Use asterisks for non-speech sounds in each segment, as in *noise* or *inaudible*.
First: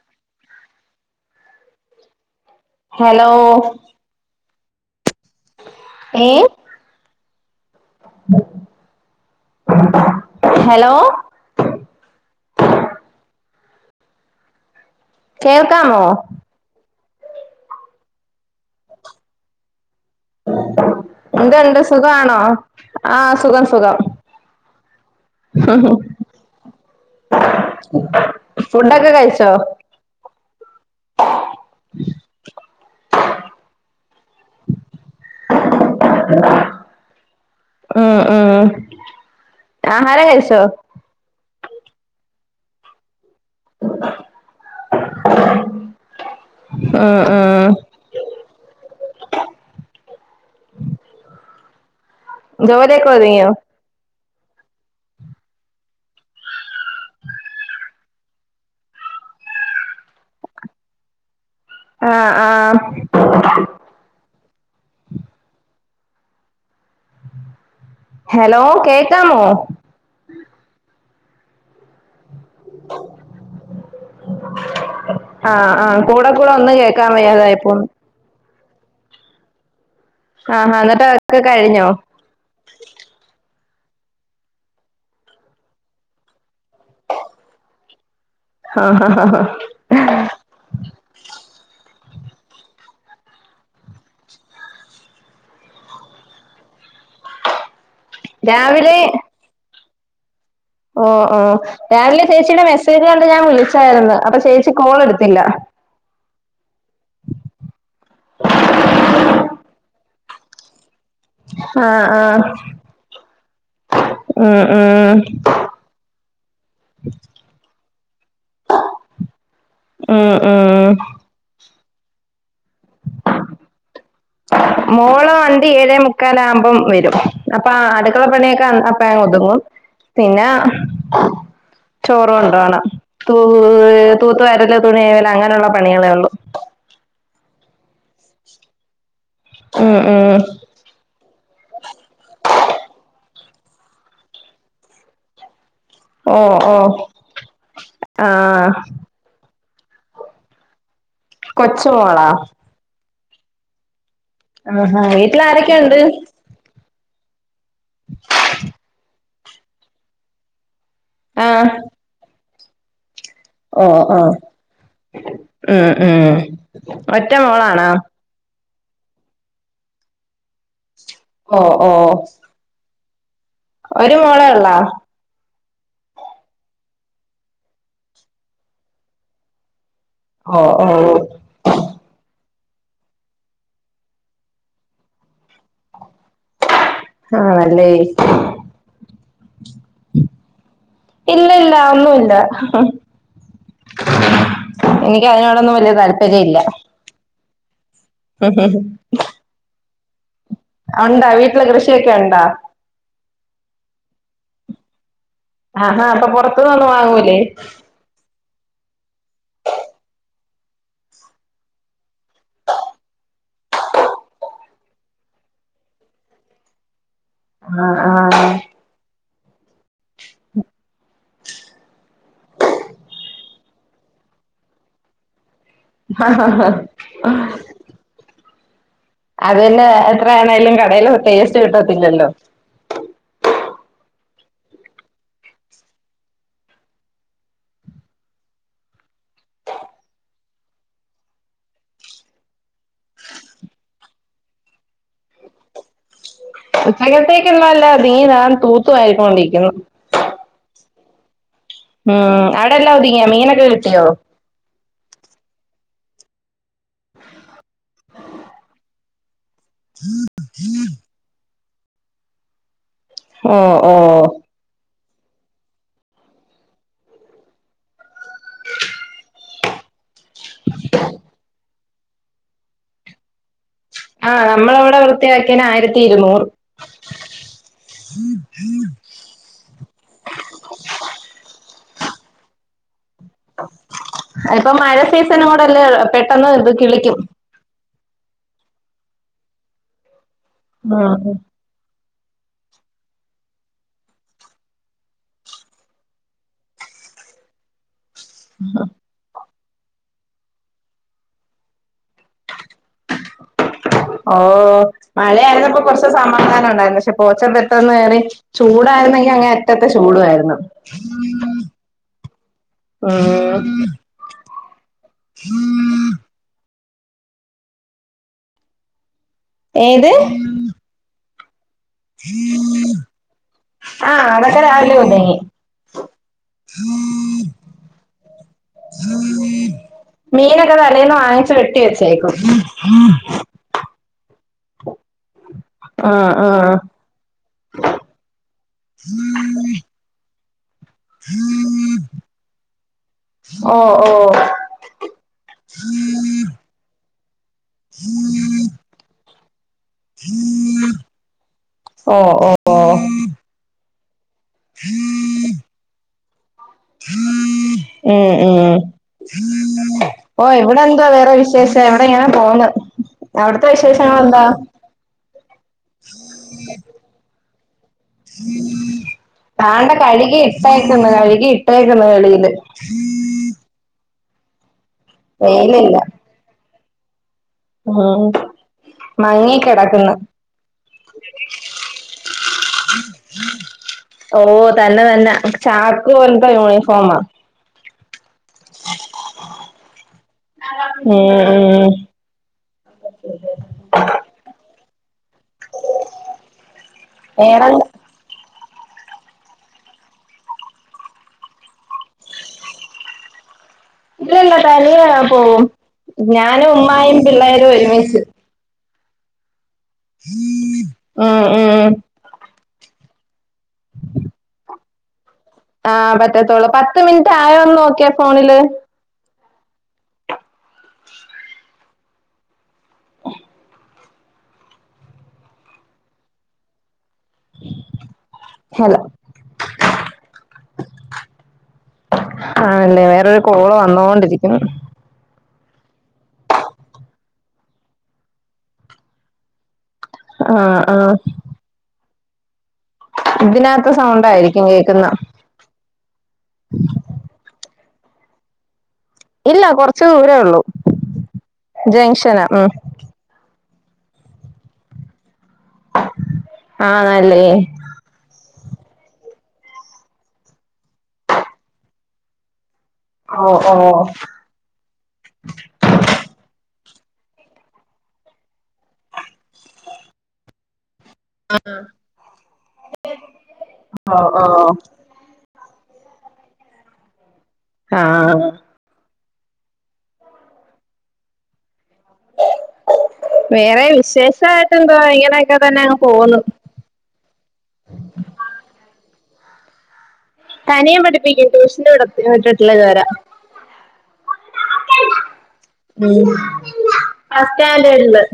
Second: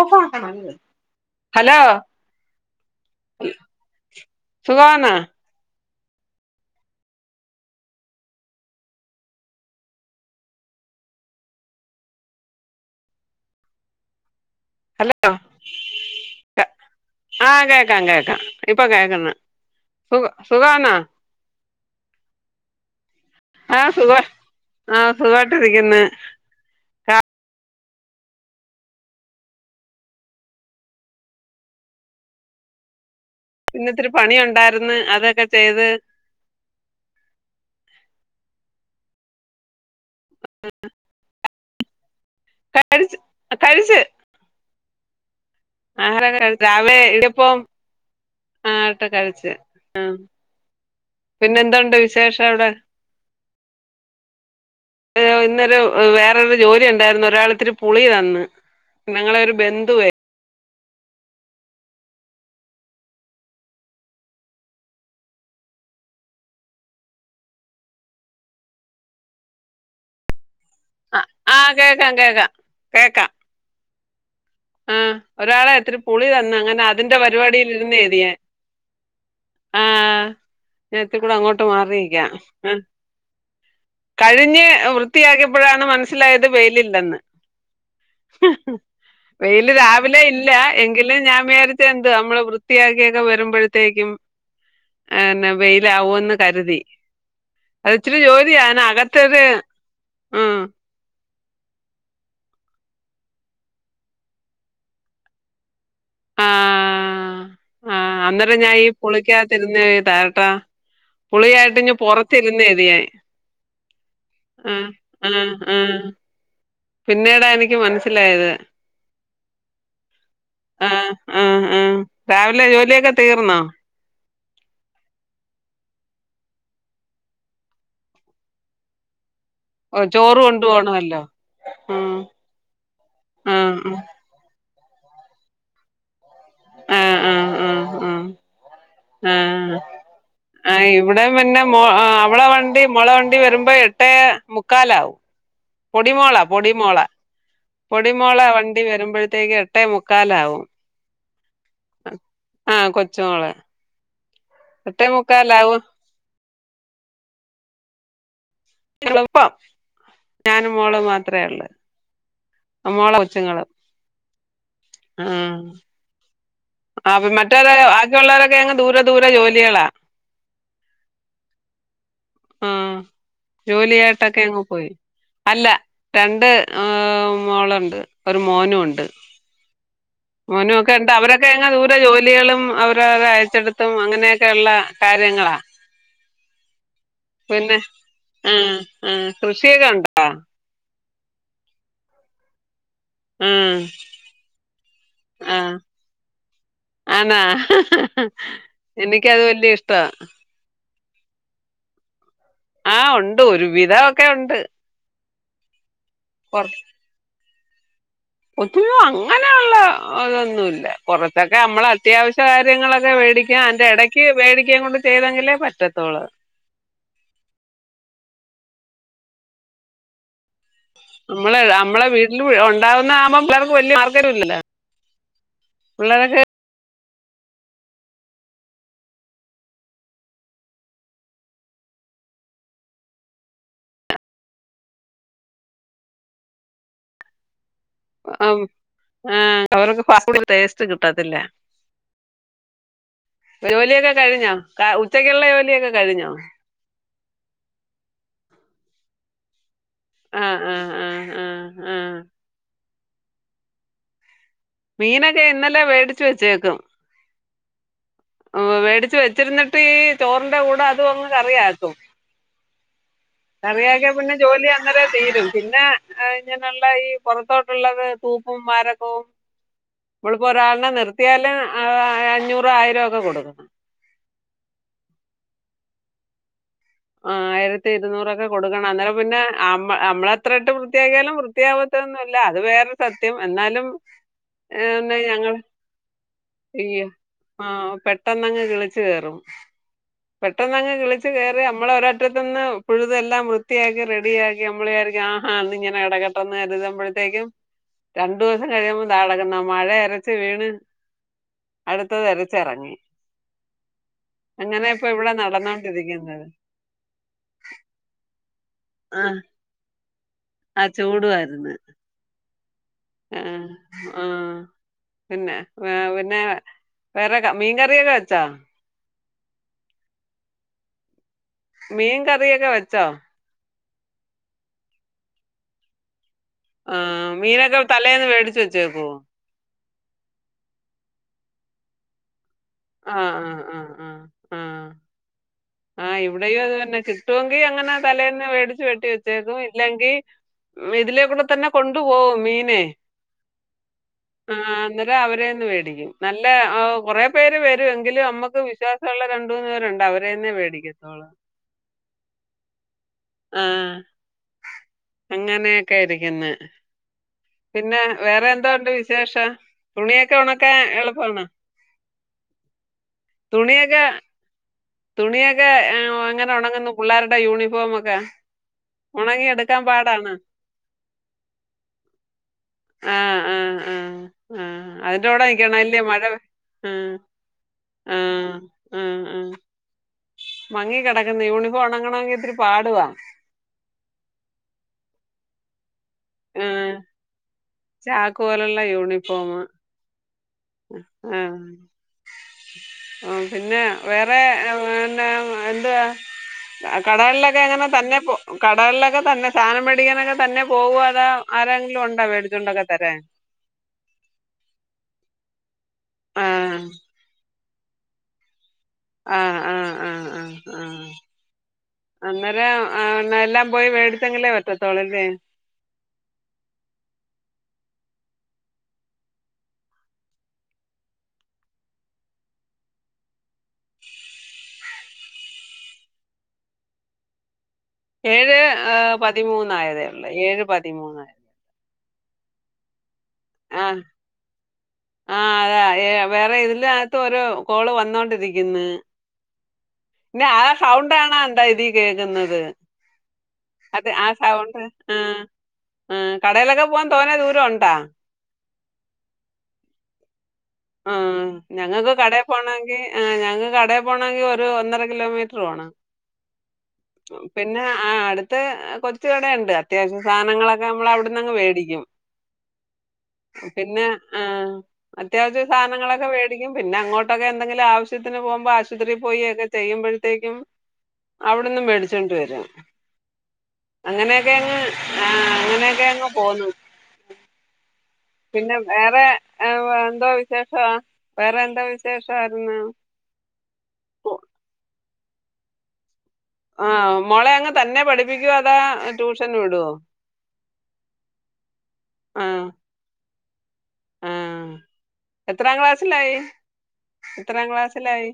ഓഫാക്കണ *unintelligible* hello hello സുഖാന്നാ ഏ hello hello കേൾക്കാമോ ആഹ് കേക്കാം കേക്കാം ഇപ്പൊ കേക്ക്ന്ന്. സുഖ സുഖാന്ന എന്തുണ്ട് സുഖാണോ ആ സുഖം ആഹ സുഖം സുഖ ആഹ സുഖായിട്ടിരിക്ക്ന്ന് ആ ഫുഡൊക്കെ കഴിച്ചോ പണിയുണ്ടായിര്ന്ന് അതൊക്കെ ചെയ്ത് ആഹാരാം കഴിച്ചോ കഴിച്ച് കഴിച്ച് *unintelligible* ആഹാരം രാവിലെ ഉം ഇടിയപ്പൊം ഉം ആ അ കഴിച്ച് ആ പിന്നെന്തൂണ്ട് വിശേ ജോലിയൊക്കെ ഒത്ങ്ങിയൊ അയ്യോ ഇന്നൊരു വേറൊരു ജോലി ഉണ്ടായിർന്ന് ഒരാൾ ഇത്തിരി പുളി തന്ന് ഞങ്ങളെരു ബന്ധുവെ ആഹ ആഹാം ഹലോ കേക്കാമോ ആ ആഹ് കേക്കാം കേക്കാം കേക്കാം ആഹ ആ ഒരാളെ ആ ഇത്തിരി പുളി കൂടെ കൂടെ തന്ന ഒന്ന് അങ്ങനെ കേക്കാൻ അതിൻ്റെ വയ്യാതായി പരിപാടിൽ പോന്നു ഇരുന്നേനീ ഞാൻ ആഹ് ആഹാ എന്നിട്ട് ഞ്ഞത്തികൂടെ അതൊക്കെ അങ്ങോട്ട് കഴിഞ്ഞോ മാറിക്കാം ആ കഴിഞ്ഞ് വൃത്തിയാക്കിയപ്പോഴാണ് മനസ്സിലായത് വെയിലില്ലെന്ന് ആഹ ഹ ഹ വെയില് രാവിലെ ഇല്ലാ എങ്കിലും ഞാൻ വേര *unintelligible* നമ്മളെ വൃത്തിയാക്കിയൊക്കെ വരുമ്പോഴത്തേക്കും ആ ന്നെ വെയിലാവൂന്ന് കരുതി അത് ഇച്ചിരി ജോലിയാന് രാവിലെ അകത്തെത് ഓ ഓ രാവിലെ ചേച്ചിയ്ടെ മെസ്സേജ് കണ്ട് ഞാൻ വിളിച്ചായിര്ന്ന്. അപ്പൊ ചേച്ചി കോൾ എടുത്തില്ല. ആ അന്നേരം ഞാൻ ഈ പൂളിക്കാ യിതിരുന്ന്ട്ടാ ട്ടാ പുളിയായിട്ട് ആ ന് ആ പുറത്തിരുന്നേത് ഞാൻ ഉം ആഹ ഉം ആഹ ആഹ പിന്നീടാ എനിക്ക് മനസിലായത് ഉം ഉം ആഹ ആഹ് ആഹ് രാവ് മോളോ വണ്ടി ഏഴേ മുക്കാല ആവ് മ്പ അപ്പം വരും. അപ്പാ അട്ക്കള പണിയൊക്കെ അപ്പഴ ഒതുങ്ങും ചോറ് കൊണ്ട് പോണമല്ലോ ചോറു കൊണ്ടോവണം തൂ ആഹ് തൂത്തുവാരല് തുണികഴുവൽ അങ്ങനെയുള്ള പണികളെ ഉള്ളൂ ആഹ് ആഹ് ആഹ് ആഹ് ആഹ് ഉം ഉം ആ ഇവിടെ പിന്നെ അവളെ വണ്ടി മുള വണ്ടി വരുമ്പ ഇ എട്ടേ മുക്കാലാവും പൊടിമോള ഓ ഓ പൊടിമോള പൊടിമോള ആഹ് വണ്ടി വരുമ്പോഴത്തേക്ക് എട്ടേ മുക്കാലാവും കൊച്ച് മോളാ ച്ചോള ആഹാ വീട്ടിൽ ആരൊക്കെയുണ്ട് *unintelligible* ഞാനും മോളും മാത്രമേ ഉള്ളൂ ആഹ് മോളാ ഓഹ് ആഹ ഉ ഉ ആ മറ്റവരെ ബാക്കിയുള്ളവരൊക്കെ അങ് ദൂരെ ദൂരെ ജോലികളാ ഓഹ് ഓഹ് ജോലിയ ആയിട്ടൊക്കെയങ്ങ് പോയി അല്ല രണ്ട് ഏ മോളുണ്ട് ഒരു മോനും ഉണ്ട് ഓ മോനും ഓ ഒക്കെ ഉണ്ട് അവരൊക്കെ എങ്ങനെ ദൂര ജോലികളും അവരവരെ അയച്ചെടുത്തും അങ്ങനെയൊക്കെയള്ള കാര്യങ്ങളാ പിന്നെ ആണല്ലേ ആഹ് ആ കൃഷിയൊക്കെ ഉണ്ടോ? ഇല്ല ഇല്ല ഒന്നുമല്ല ആഹ് എനിക്ക് ആഹ് അതിനോടൊന്നും വലിയ താല്പര്യ ഇല്ല ആണാ എനിക്കത് വല്യ ഇഷ്ടാ ഉണ്ടാ വീട്ടില് കൃഷിയൊക്കെ ഉണ്ടാ ആഹ് ഉണ്ട് ഒരു വിധവൊക്കെ ഉണ്ട് ആഹാ അപ്പൊ പൊറുത്തുനൊന്നും വാങ്ങൂല്ലേ ഒത്തിും *unintelligible* അങ്ങനെയുള്ള അതൊന്നുമല്ല കുറച്ചൊക്കെ നമ്മള അത്യാവശ്യ കാര്യങ്ങളൊക്കെ മേടിക്ക അന്റെ ഇടക്ക് വേടിക്കാൻ കൊണ്ട് ചെയ്തെങ്കിലേ പറ്റത്തുള്ളൂ. അ ആഹ് *inaudible* നമ്മളെ നമ്മളെ വീട്ടിൽ ഉണ്ടാവുന്ന ആകുമ്പോം പിള്ളേർക്ക് വല്യ മാർഗര്ല്ലല്ലോ *unintelligible* *unintelligible* അത്പിന്നെ എത്ര ആണേലും കടേൽ ടേസ്റ്റ് കിട്ടത്തില്ലല്ലോ ആഹ് അവർക്ക് ഫാസ്റ്റ്ഫൂഡിന്റെ ടേസ്റ്റ് കിട്ടത്തില്ല ജോലിയൊക്കെ കഴിഞ്ഞോ ഉച്ചക്കുള്ള ജോലിയൊക്കെ കഴിഞ്ഞോ ഉച്ചകത്തേക്കൊന്നല്ല *unintelligible* നീ ഞാൻ തൂത്തു വാരിക്കൊണ്ടിരിക്കുന്നു ആഹ് ആഹ് ആഹ ആഹ ഉം അവിടെ എല്ലാം ഒതുങ്ങിയോ മീനൊക്കെ കിട്ടിയോ മീനൊക്കെ ഇന്നലെ വേടിച്ച് വെച്ചേക്ണ് വേടിച്ച് വെച്ചിരുന്നിട്ട് ചോറിന്റെ കൂടെ അതങ്ങ് കറിയാക്കും ഓ ഓ കറിയക്കിയ പിന്നെ ജോലിയാ അങ്ങ *unintelligible* തീരും പിന്നെ ഇങ്ങനെയുള്ള ഈ പുറത്തോട്ടുള്ളത് തൂപ്പും മാരകവും നമ്മളിപ്പോ ഒരാളിനെ നിർത്തിയാല് അഞ്ഞൂറു ആയിരം ഒക്കെ കൊടുക്കുണം ആഹ് നമ്മളവിടെ വൃത്തിയാക്കിയനു ആയിരത്തി ഇരുനൂറ് ആ ആയിരത്തി ഇരുുന്നൂറൊക്കെ കൊടുക്കണം അന്നേരം പിന്നെ നമ്മളെത്ര ഇട്ട് വൃത്തിയാക്കിയാലും വൃത്തിയാവ തോന്നുല്ല അത് വേറെ സത്യം എന്നാലും ഇപ്പൊ ഏഹ് മഴ പിന്നെ സീസണ ഞങ്ങൾ കൂടെയല്ലേ അ പെട്ടെന്നു ഇത് കിളിക്കും പെട്ടന്നങ്ങ് കിളിച്ച് കയറും, പെട്ടന്നങ്ങ് ഉം കിളിച്ച് കയറും നമ്മള ഒരറ്റത്തത്ത് നിന്ന് പുഴുതെല്ലാം വൃത്തിയാക്കി റെഡിയാക്കി നമ്മലുവിയാരിക്കും ആഹാ ഇത് ഇങ്ങനെ കടക്കട്ടെന്ന് ബഴത്തേക്കും രണ്ടു ദിവസം കഴിയുമ്പോ ദാ കെടക്ക്ന്ന് മഴ അരച് വീണ് അടുത്തത് ഇരച്ച റങ്ങി ഓ മഴയായിരുന്നപ്പോ കൊറ്ച് നടന്നോണ്ടിരിക്കുന്നത് സമാധാനം ഉണ്ടായിരുന്നു പക്ഷെ പോച്ച പെട്ടന്ന് കേറി ചൂടായിരുന്നെങ്കി ആഹ് അങേ അറ്റത്തെ ചൂടുവായിരുന്നു ആ ആ ആ പിന്നെ ഹേ പിന്നെ വേറെ മീൻ കറിയൊക്കെ വെച്ചാ ഏത് മീൻ കറിയൊക്കെ വെച്ചോ ആ അതൊക്കെ രാവിലെ വന്നിന്നി ആ മീനൊക്കെ തലേന്ന് മേടിച് വെച്ചേക്കോ മീനൊക്കെ തലേന്ന് വാങ്ങിച് വെട്ടി വെച്ചേക്കും ആ ആ ആ ആ ആ ആഹ് ഇവിടെയും അത് ആഹ് തന്നെ കിട്ടുവെങ്കി അങ്ങനെ തലേന്ന് വേടിച് വെട്ടി വെച്ചേക്കും ഇല്ലെങ്കിൽ ഇതിലേക്കൂടെ തന്നെ കൊണ്ടു പോവും മീത് ഓ ഓ ആ അന്നേരം അവരെന്നെ വേടിക്കും നല്ല കൊറെ പേര് വരുവെങ്കില് നമ്മക്ക് വിശ്വാസള്ള രണ്ട് മൂന്ന് പേരുണ്ട് അവരെ ന്നെ വേടിക്കത്തോള്ളൂ ഓ ഓ ഓ ആ അങ്ങനെയൊക്കെ ഇരിക്ന് പിന്നെ ഉം വേറെ എന്തോ ഉം ഉണ്ട് വിശേഷം തുണിയൊക്കെ ഓ ഉണക്കാൻ ഇവിടെ എന്താ വേറെ എളുപ്പാണോ? വിശേഷം ഇവിടെ ഇങ്ങനെ പോണ് അവിടത്തെ തുണിയൊക്കെ വിശേഷങ്ങൾ എന്താ തുണിയൊക്കെ എങ്ങനെ ഒണങ്ങുന്നു പുള്ളാരുടെ യൂണിഫോമോ ക്കെ താണ്ടെ കഴുകി ഇട്ടേക്കുന്നു കഴുകി ഇട്ടേക്കുന്നു വെളിയില് ആ, ആ, ആ ആ അതിന്റെകൂടെ വെയിലില്ല *unintelligible* മഴ ഉം ഉം മയങ്ങി കെടക്കുന്നു മങ്ങി കെടക്കുന്ന യൂണിഫോം ഉണങ്ങണങ്കി ഇത്തിരി പാടുവാ ഓ തന്നെ തന്നെ ചാക്ക് പോലത്തെ ആ, യൂണിഫോമാ ചാക്ക് പോലുള്ള യൂണിഫോമ് ഉം അ ഉം ആ പിന്നെ വേറെ എന്ത്വാ കടകളിലൊക്കെ വേറെ അങ്ങനെ തന്നെ പോ കടകളിലൊക്കെ തന്നെ സാധനം മേടിക്കാനൊക്കെ തന്നെ പോകുവാ ആരെങ്കിലും ഉണ്ടാ വേടിച്ചോ ണ്ടൊക്കെ തരാൻ ഇല്ലല്ല തനിയ ഞാൻ പോവും ആ, ഞാനും ഉമ്മായും പിള്ളേരും ഒരുമിച്ച് ആ ആ ആ, ആ, ആ ആ അ ആ എല്ലാം പോയി മേടിച്ചെങ്കിലേ പറ്റത്തോളൂല്ലേ ആ പറ്റത്തോള്ളൂ പത്ത് മിനിറ്റ് ആയോന്ന് നോക്കിയെ ഫോണില് ഏഴ് ഏ ഹലോ പതിമൂന്നായത് ഏഴ് പതിമൂന് ആണല്ലേ വേറൊരു കോള് ആ വന്നൊണ്ടിരിക്ണ് ആ വേറെ ഇതിന്റെകത് ഒരു കോള് വന്നോണ്ടിരിക്ന് പിന്നെ ആ സൗണ്ടാ ണാ എന്താ ഇതി കേൾക്കുന്നത് ഇതിനകത്ത് അത ആ സൗണ്ടായിരിക്കും സൗണ്ട് കേക്കുന്ന ആ ആ കടയിലൊക്കെ പോവാൻ തോന്നേ ദൂരം ഉണ്ടാ ഇല്ല കൊറ്ച് ദൂരേ ഒള്ളൂ ആ ഞങ്ങക്ക് കടയി പോണങ്കി ആ ഞങ്ങക്ക് കടയി പോണേങ്കി ഒരു ഒന്നര കിലോമീറ്റർ ആണല്ലേ പിന്നെ ആ അട്ത് ത്ത് കൊച് ഇവെടെണ്ട് അത്യാവശ്യ സാനങ്ങളൊക്കെ നമ്മള് അവിടന്നങ്ങ് വെടിക്കും ഓ ഓ പിന്നെ ആ അത്യാവശ്യം സാനങ്ങളൊക്കെ വെടിക്കും പിന്നെ അങ്ങോട്ടൊക്കെ എന്തെങ്കിലും ആവശ്യത്തിന് പോകുമ്പോ ആശുപത്രിൽ പോയി ഒക്കെ ചെയ്യുമ്പോഴത്തേക്കും അവിടന്നും മേടിച്ചോണ്ട് വരും ഓ ഓ അങ്ങനെയൊക്കെങ്ങ് അങേനേക്കെ അങ് പോന്നു ആ പിന്നെ വേറെ എ എന്തോ വിശേഷം വേറെ എന്തോ വേറെ വിശേഷമായിട്ടെന്തോ ഇങ്ങനെയൊക്കെ തന്നെ അങ്ങ് പോകുന്നു ആ മോളെ അങ്ങ് തന്നെ പഠിപ്പിക്ക്യോ അതോ ട്യൂഷന് വിടോ തനിയെ പഠിപ്പിക്കും ട്യൂഷന് വിടത്തി ആഹ് വിട്ട്ട്ടില്ല ഇതുവരെ ആഹ് എത്രാം ക്ലാസ്സിലായി ഫസ്റ്റ് എത്രാം സ്റ്റാൻഡേർഡില് ക്ലാസ്സിലായി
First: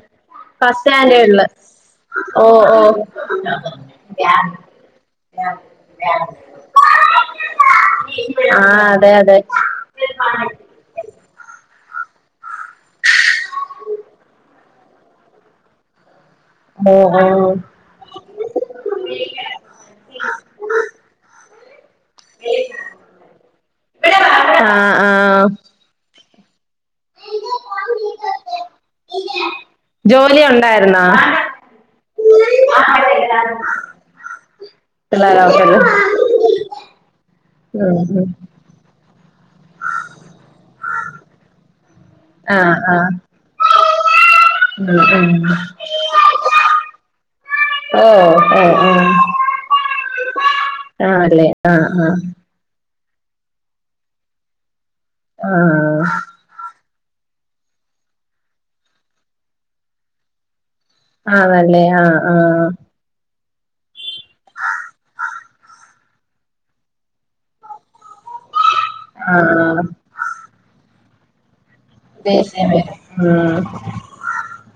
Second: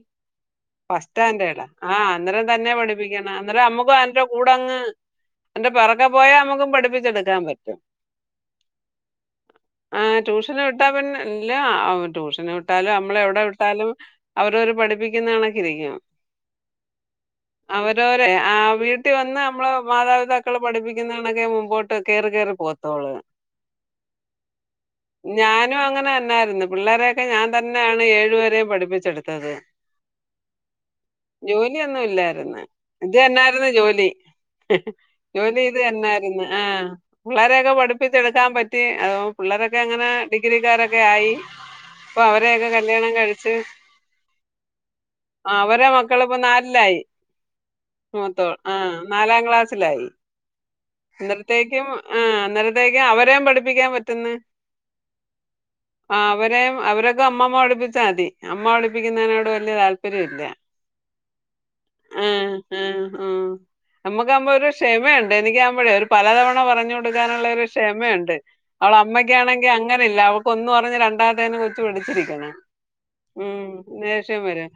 ഫസ്റ്റ് സ്റ്റാൻഡേഡില് ആ അന്നേരം ഓ തന്നെ ഓ പഠിപ്പിക്കണം അന്നേരം നമ്മുക്കും അതിൻ്റെ കൂടെ അങ്ങ് ഇതിൻ്റെ പിറകെ പോയാ നമ്മുക്കും പഠിപ്പിച്ചെടുക്കാൻ പറ്റും ആ അതെ അതെ ആ ട്യൂഷന് വിട്ടാ പിന്നെ ഇല്ലേ ആ ട്യൂഷന് വിട്ടാലും നമ്മള് എവിടെ വിട്ടാലും അവരവര് പഠിപ്പിക്കുന്ന കണക്കിനിരിക്കും ഓ ഓ അവരവരെ ആ വീട്ടിൽ വന്ന് നമ്മള് മാതാപിതാക്കൾ പഠിപ്പിക്കുന്നണൊക്കെ മുമ്പോട്ട് കേറി കേറി പോത്തോളു ആ ആ ഞാനും അങ്ങനെ തന്നാരുന്നു പിള്ളേരെയൊക്കെ ഞാൻ തന്നെയാണ് ഏഴു വരെ പഠിപ്പിച്ചെടുത്തത് ജോലി ഉണ്ടായിരുന്നോ ജോലിയൊന്നും ഇല്ലായിര്ന്ന് ഇത് തന്നായിരുന്നു ജോലി പിള്ളേരെ ജോലി നോക്കല് ഇത് തന്നായിരുന്നു ആ പിള്ളരെയൊക്കെ ഉം ഉം പഠിപ്പിച്ചെടുക്കാൻ പറ്റി അതോ പിള്ളരൊക്കെ അങ്ങനെ ഡിഗ്രിക്കാരൊക്കായി പ്പൊ ആ അവരെക്കെ ആ കല്യാണം കഴിച്ച് ഉം ഉം അവരെ മക്കളിപ്പോ നാലിലായി ഓ മൂത്തോൾ ഓ ആ ഓ നാലാം ക്ലാസിലായി ആണല്ലേ ആഹ് അന്നരത്തേക്കും ആഹ് ആ അന്നരത്തേക്കും അവരേം പഠിപ്പിക്കാൻ പറ്റുന്നു ആഹ് ആ അവരേം അവരെ അമ്മമ്മ പഠിപ്പിച്ചാൽ മതി അമ്മ പഠിപ്പിക്കുന്നതിനോട് വല്യ താല്പര്യല്ല ആണല്ലേ ആ ആ നമ്മുക്കാകുമ്പോ ഒരു ക്ഷമയുണ്ട് എനിക്കാ ആവുമ്പോഴേ ഒരു പലതവണ പറഞ്ഞു കൊടുക്കാനുള്ളൊരു ക്ഷമയുണ്ട് അവള അമ്മയ്ക്കാണെങ്കിൽ ആഹ് അങ്ങനെ ഇല്ല അവക്ക് ഒന്ന് പറഞ്ഞ് രണ്ടാമത്തേന് കൊച്ച് പഠിച്ചിരിക്കണം ദേഷ്യം വരും ഉം ദേഷ്യം വരും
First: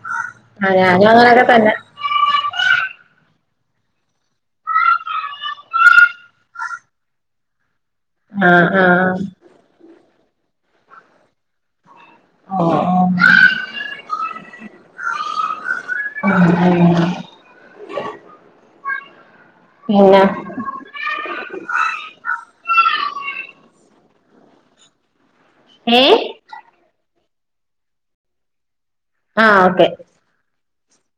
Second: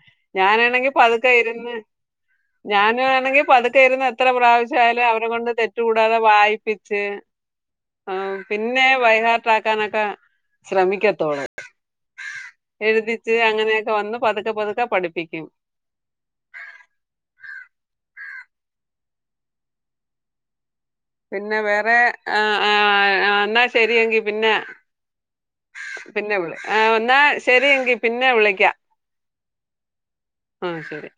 ആഹ് ഞാനാണെങ്കിൽ ഞാനും പതുക്കെ അങ്ങനൊക്കെ ഇരുന്ന് തന്നെ ഞാനും ണെങ്കിൽ പതുക്കെ ഇരുന്ന് എത്ര പ്രാവശ്യായാലും അവരെ കൊണ്ട് തെറ്റ് കൂടാതെ വായിപ്പിച്ച് ആ ആഹ് പിന്നെ ആഹ് ബൈഹാർട്ടാക്കാനൊക്കെ ശ്രമിക്കത്തൊള്ളൂ ഓ ഓ എഴുതിച്ച് അങ്ങനെയൊക്കെ വന്ന് പതുക്കെ പതുക്കെ പഠിപ്പിക്കും ഉം പിന്നെ പിന്നെ വേറെ ആ ആ എന്നാ ശെരിയെങ്കി പിന്നെ ഏഹ് പിന്നെ വിളി ന്നാ ശെരിയെങ്കി പിന്നെ വിളിക്കാ ആ ഓക്കെ ആ ശെരി